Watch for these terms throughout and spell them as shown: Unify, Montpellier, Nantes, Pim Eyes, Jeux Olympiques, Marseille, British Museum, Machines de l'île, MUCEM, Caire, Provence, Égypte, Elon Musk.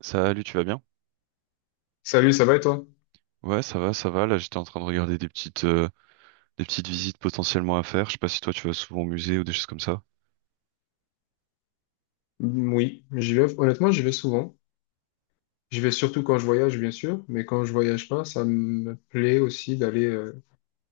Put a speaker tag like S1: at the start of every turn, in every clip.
S1: Salut, tu vas bien?
S2: Salut, ça va et toi?
S1: Ouais, ça va, ça va. Là, j'étais en train de regarder des petites visites potentiellement à faire. Je sais pas si toi, tu vas souvent au musée ou des choses comme ça.
S2: Mm, oui, j'y vais. Honnêtement, j'y vais souvent. J'y vais surtout quand je voyage, bien sûr, mais quand je voyage pas, ça me plaît aussi d'aller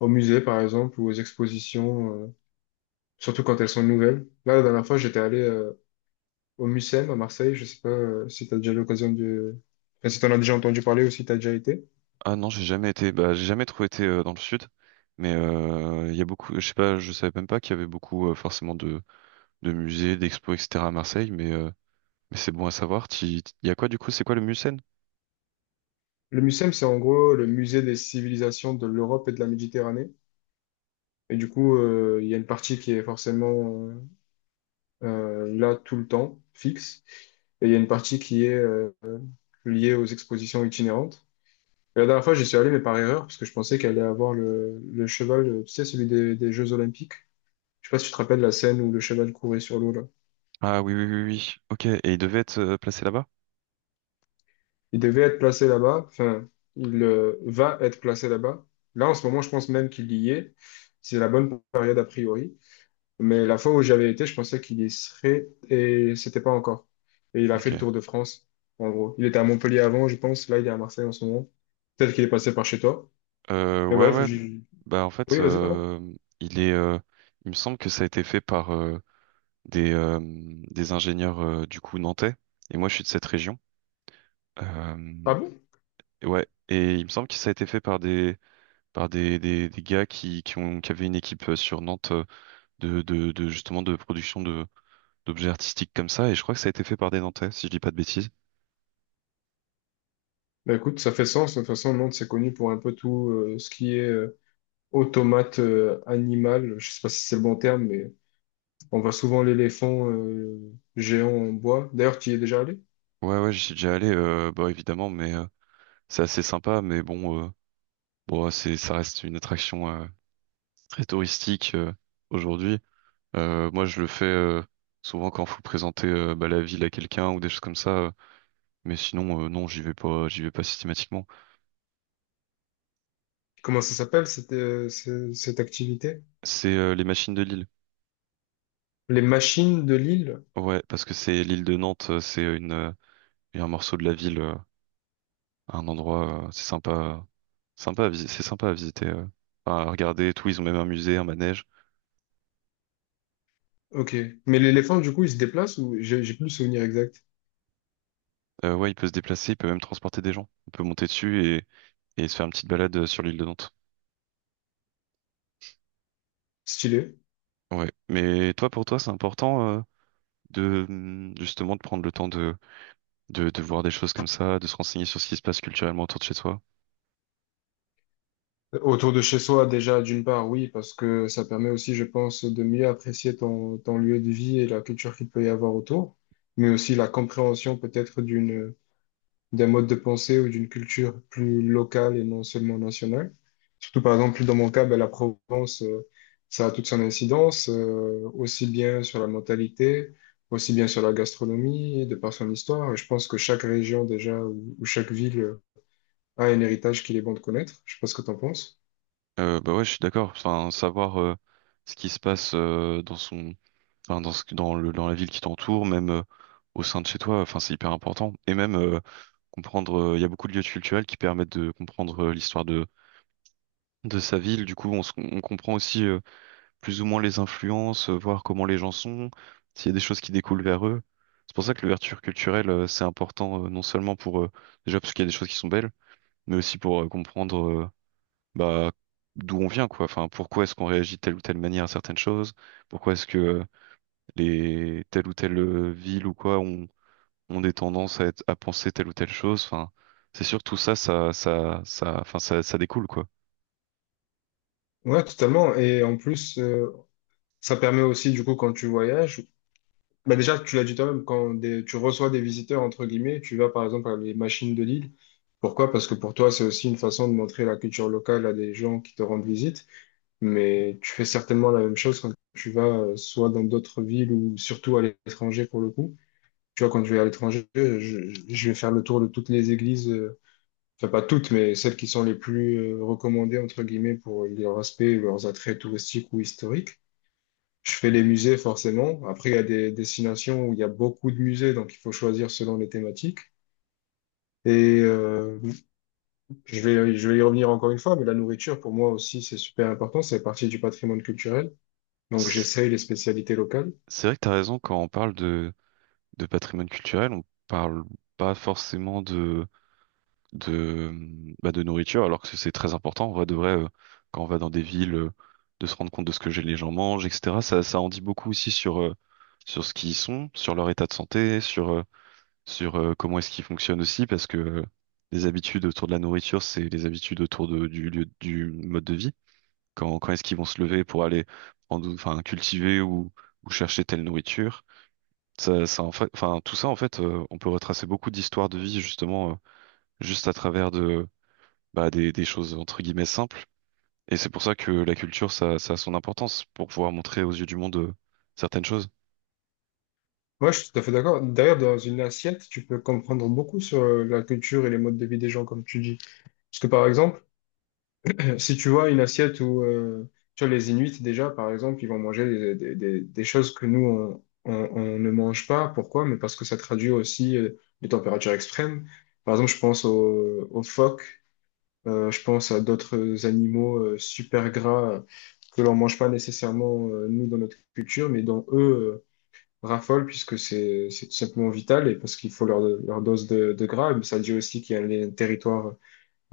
S2: au musée, par exemple, ou aux expositions, surtout quand elles sont nouvelles. Là, la dernière fois, j'étais allé au MUCEM à Marseille. Je sais pas si tu as déjà eu l'occasion de... enfin, si tu en as déjà entendu parler ou si tu as déjà été.
S1: Ah non, j'ai jamais été. Bah, j'ai jamais trop été dans le sud, mais il y a beaucoup. Je sais pas, je savais même pas qu'il y avait beaucoup forcément de musées, d'expos, etc. à Marseille. Mais c'est bon à savoir. Il y a quoi du coup? C'est quoi le musée?
S2: Le Mucem, c'est en gros le musée des civilisations de l'Europe et de la Méditerranée. Et du coup, il y a une partie qui est forcément là tout le temps, fixe. Et il y a une partie qui est liée aux expositions itinérantes. Et la dernière fois, j'y suis allé, mais par erreur, parce que je pensais qu'elle allait avoir le cheval, tu sais, celui des Jeux Olympiques. Je sais pas si tu te rappelles la scène où le cheval courait sur l'eau, là.
S1: Ah oui, oui, oui, oui. Ok. Et il devait être placé là-bas?
S2: Il devait être placé là-bas, enfin, il va être placé là-bas. Là, en ce moment, je pense même qu'il y est. C'est la bonne période, a priori. Mais la fois où j'avais été, je pensais qu'il y serait et c'était pas encore. Et il a fait le
S1: Ok.
S2: tour de France, en gros. Il était à Montpellier avant, je pense. Là, il est à Marseille en ce moment. Peut-être qu'il est passé par chez toi. Mais
S1: Ouais,
S2: bref,
S1: ouais.
S2: j'ai...
S1: Bah en fait,
S2: Oui, vas-y, pardon.
S1: il est. Il me semble que ça a été fait par des ingénieurs du coup nantais. Et moi, je suis de cette région.
S2: Ah
S1: Euh,
S2: bon?
S1: ouais. Et il me semble que ça a été fait par des des gars qui ont qui avaient une équipe sur Nantes de justement de production de d'objets artistiques comme ça, et je crois que ça a été fait par des Nantais, si je dis pas de bêtises.
S2: Bah écoute, ça fait sens. De toute façon, Nantes, c'est connu pour un peu tout ce qui est automate animal. Je sais pas si c'est le bon terme, mais on voit souvent l'éléphant géant en bois. D'ailleurs, tu y es déjà allé?
S1: Ouais, ouais, j'y suis déjà allé, bah évidemment, mais c'est assez sympa, mais bon, bon, ça reste une attraction très touristique aujourd'hui. Moi, je le fais souvent quand faut présenter bah, la ville à quelqu'un ou des choses comme ça, mais sinon, non, j'y vais pas systématiquement.
S2: Comment ça s'appelle cette, cette activité?
S1: C'est les machines de Lille.
S2: Les machines de l'île?
S1: Ouais, parce que c'est l'île de Nantes, c'est une un morceau de la ville, un endroit, c'est sympa, sympa à visiter, c'est sympa à visiter. Enfin, à regarder et tout. Ils ont même un musée, un manège.
S2: Ok. Mais l'éléphant, du coup, il se déplace ou j'ai plus le souvenir exact?
S1: Ouais, il peut se déplacer, il peut même transporter des gens. On peut monter dessus et se faire une petite balade sur l'île de Nantes.
S2: Stylé.
S1: Ouais. Mais toi, pour toi, c'est important de justement de prendre le temps de, de voir des choses comme ça, de se renseigner sur ce qui se passe culturellement autour de chez soi.
S2: Autour de chez soi, déjà, d'une part, oui, parce que ça permet aussi, je pense, de mieux apprécier ton lieu de vie et la culture qu'il peut y avoir autour, mais aussi la compréhension peut-être d'un mode de pensée ou d'une culture plus locale et non seulement nationale. Surtout, par exemple, dans mon cas, ben, la Provence, ça a toute son incidence, aussi bien sur la mentalité, aussi bien sur la gastronomie, de par son histoire. Et je pense que chaque région, déjà, ou chaque ville a un héritage qu'il est bon de connaître. Je sais pas ce que tu en penses.
S1: Bah ouais, je suis d'accord. Enfin, savoir ce qui se passe dans son enfin, dans la ville qui t'entoure, même au sein de chez toi. Enfin, c'est hyper important. Et même comprendre, il y a beaucoup de lieux culturels qui permettent de comprendre l'histoire de sa ville. Du coup, on comprend aussi plus ou moins les influences, voir comment les gens sont, s'il y a des choses qui découlent vers eux. C'est pour ça que l'ouverture culturelle, c'est important, non seulement pour, déjà parce qu'il y a des choses qui sont belles, mais aussi pour comprendre bah, d'où on vient, quoi. Enfin, pourquoi est-ce qu'on réagit de telle ou telle manière à certaines choses? Pourquoi est-ce que les telle ou telle ville ou quoi ont des tendances à, à penser telle ou telle chose. Enfin, c'est sûr que tout ça, enfin, ça découle quoi.
S2: Ouais, totalement. Et en plus, ça permet aussi, du coup, quand tu voyages, bah déjà, tu l'as dit toi-même, quand tu reçois des visiteurs, entre guillemets, tu vas par exemple à les machines de Lille. Pourquoi? Parce que pour toi, c'est aussi une façon de montrer la culture locale à des gens qui te rendent visite. Mais tu fais certainement la même chose quand tu vas soit dans d'autres villes ou surtout à l'étranger pour le coup. Tu vois, quand je vais à l'étranger, je vais faire le tour de toutes les églises, enfin pas toutes, mais celles qui sont les plus recommandées, entre guillemets, pour leur aspect, leurs attraits touristiques ou historiques. Je fais les musées forcément. Après, il y a des destinations où il y a beaucoup de musées, donc il faut choisir selon les thématiques. Et je vais y revenir encore une fois, mais la nourriture, pour moi aussi, c'est super important. C'est partie du patrimoine culturel. Donc,
S1: C'est
S2: j'essaye les spécialités locales.
S1: c'est vrai que t'as raison quand on parle de patrimoine culturel, on parle pas forcément de bah, de nourriture, alors que c'est très important. En vrai de vrai, quand on va dans des villes, de se rendre compte de ce que les gens mangent, etc. Ça en dit beaucoup aussi sur sur ce qu'ils sont, sur leur état de santé, sur comment est-ce qu'il fonctionne aussi, parce que les habitudes autour de la nourriture, c'est les habitudes du lieu, du mode de vie. Quand est-ce qu'ils vont se lever pour aller prendre, enfin, cultiver ou chercher telle nourriture. En fait, enfin, tout ça, en fait, on peut retracer beaucoup d'histoires de vie, justement, juste à travers de, bah, des choses, entre guillemets, simples. Et c'est pour ça que la culture, ça a son importance, pour pouvoir montrer aux yeux du monde certaines choses.
S2: Ouais, je suis tout à fait d'accord. D'ailleurs, dans une assiette, tu peux comprendre beaucoup sur la culture et les modes de vie des gens, comme tu dis. Parce que, par exemple, si tu vois une assiette où tu vois, les Inuits, déjà, par exemple, ils vont manger des choses que nous, on ne mange pas. Pourquoi? Mais parce que ça traduit aussi les températures extrêmes. Par exemple, je pense aux phoques, je pense à d'autres animaux super gras que l'on mange pas nécessairement, nous, dans notre culture, mais dont eux raffolent puisque c'est tout simplement vital et parce qu'il faut leur dose de gras. Mais ça dit aussi qu'il y a les territoires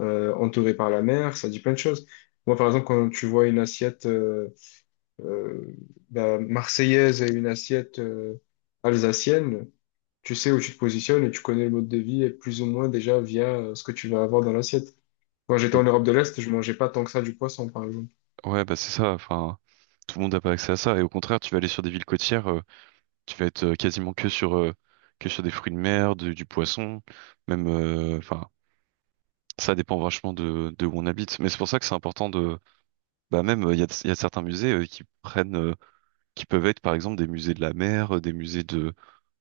S2: entouré par la mer, ça dit plein de choses. Moi, par exemple, quand tu vois une assiette euh, bah, marseillaise et une assiette alsacienne, tu sais où tu te positionnes et tu connais le mode de vie et plus ou moins déjà via ce que tu vas avoir dans l'assiette. Quand j'étais en Europe de l'Est, je mangeais pas tant que ça du poisson, par exemple.
S1: Ouais, bah c'est ça. Enfin, tout le monde n'a pas accès à ça. Et au contraire, tu vas aller sur des villes côtières. Qui va être quasiment que sur des fruits de mer, du poisson, même enfin ça dépend vachement de où on habite. Mais c'est pour ça que c'est important de bah même il y a, il y a certains musées qui prennent qui peuvent être par exemple des musées de la mer, des musées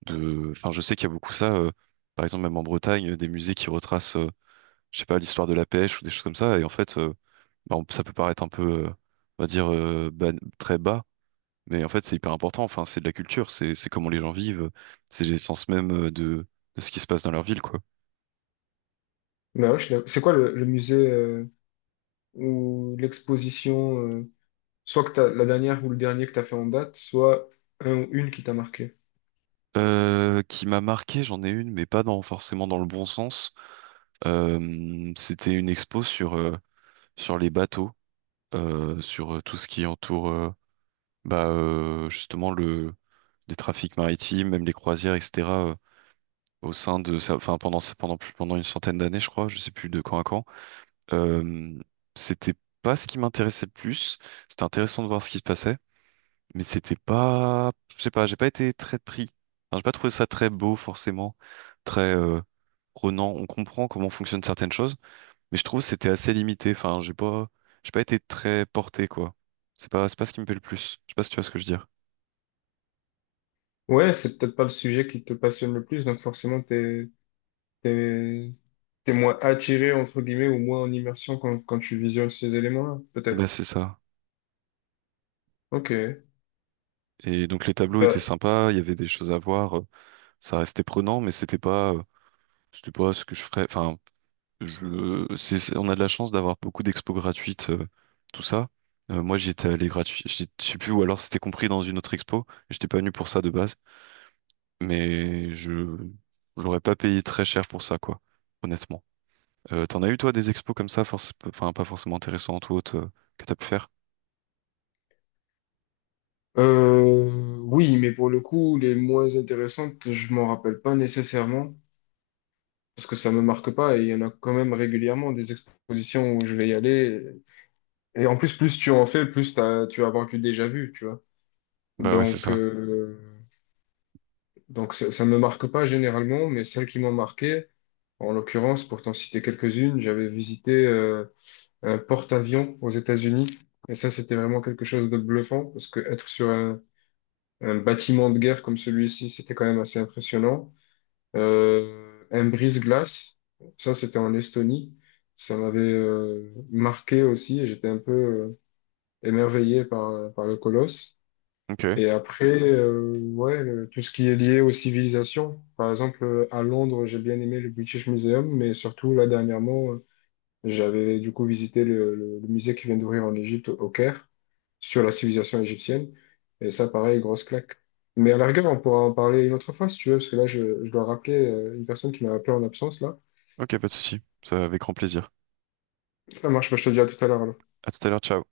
S1: de enfin je sais qu'il y a beaucoup ça par exemple même en Bretagne des musées qui retracent je sais pas l'histoire de la pêche ou des choses comme ça et en fait bah, ça peut paraître un peu on va dire très bas mais en fait, c'est hyper important. Enfin, c'est de la culture, c'est comment les gens vivent, c'est l'essence même de ce qui se passe dans leur ville, quoi.
S2: Mais ouais, je suis d'accord. C'est quoi le musée ou l'exposition, soit que t'as, la dernière ou le dernier que tu as fait en date, soit un ou une qui t'a marqué?
S1: Qui m'a marqué, j'en ai une, mais pas dans forcément dans le bon sens. C'était une expo sur sur les bateaux, sur tout ce qui entoure bah justement le les trafics maritimes, même les croisières, etc. Au sein de ça, enfin pendant une centaine d'années, je crois, je sais plus de quand à quand. Euh, C'était pas ce qui m'intéressait le plus. C'était intéressant de voir ce qui se passait. Mais c'était pas, je sais pas, j'ai pas été très pris. Enfin, j'ai pas trouvé ça très beau forcément, très prenant. On comprend comment fonctionnent certaines choses, mais je trouve que c'était assez limité. Enfin, j'ai pas été très porté quoi. C'est pas ce qui me plaît le plus. Je sais pas si tu vois ce que je veux dire.
S2: Ouais, c'est peut-être pas le sujet qui te passionne le plus, donc forcément, T'es, t'es moins attiré, entre guillemets, ou moins en immersion quand tu visionnes ces éléments-là, peut-être.
S1: Bah c'est ça.
S2: Ok.
S1: Et donc les tableaux étaient
S2: Bah,
S1: sympas, il y avait des choses à voir, ça restait prenant, mais c'était pas ce que je ferais. Enfin, on a de la chance d'avoir beaucoup d'expos gratuites, tout ça. Moi, j'y étais allé gratuit, je sais plus, ou alors c'était compris dans une autre expo. J'étais pas venu pour ça de base, mais je, j'aurais pas payé très cher pour ça, quoi, honnêtement. T'en as eu, toi, des expos comme ça, enfin, pas forcément intéressantes ou autres, que t'as pu faire?
S2: euh, oui, mais pour le coup, les moins intéressantes, je m'en rappelle pas nécessairement, parce que ça me marque pas, et il y en a quand même régulièrement des expositions où je vais y aller. Et en plus, plus tu en fais, tu vas avoir du déjà vu, tu vois.
S1: Bah ouais, c'est
S2: Donc,
S1: ça.
S2: donc ça, ça me marque pas généralement, mais celles qui m'ont marqué, en l'occurrence, pour t'en citer quelques-unes, j'avais visité... un porte-avions aux États-Unis. Et ça, c'était vraiment quelque chose de bluffant parce que être un bâtiment de guerre comme celui-ci, c'était quand même assez impressionnant. Un brise-glace, ça, c'était en Estonie. Ça m'avait marqué aussi et j'étais un peu émerveillé par le colosse.
S1: Ok,
S2: Et après, ouais, tout ce qui est lié aux civilisations. Par exemple, à Londres, j'ai bien aimé le British Museum, mais surtout, là, dernièrement, j'avais du coup visité le musée qui vient d'ouvrir en Égypte, au Caire, sur la civilisation égyptienne. Et ça, pareil, grosse claque. Mais à la rigueur, on pourra en parler une autre fois si tu veux, parce que là, je dois rappeler une personne qui m'a appelé en absence, là.
S1: ok, pas de souci. Ça, avec grand plaisir.
S2: Ça marche, bah, je te dis à tout à l'heure.
S1: À tout à l'heure, ciao.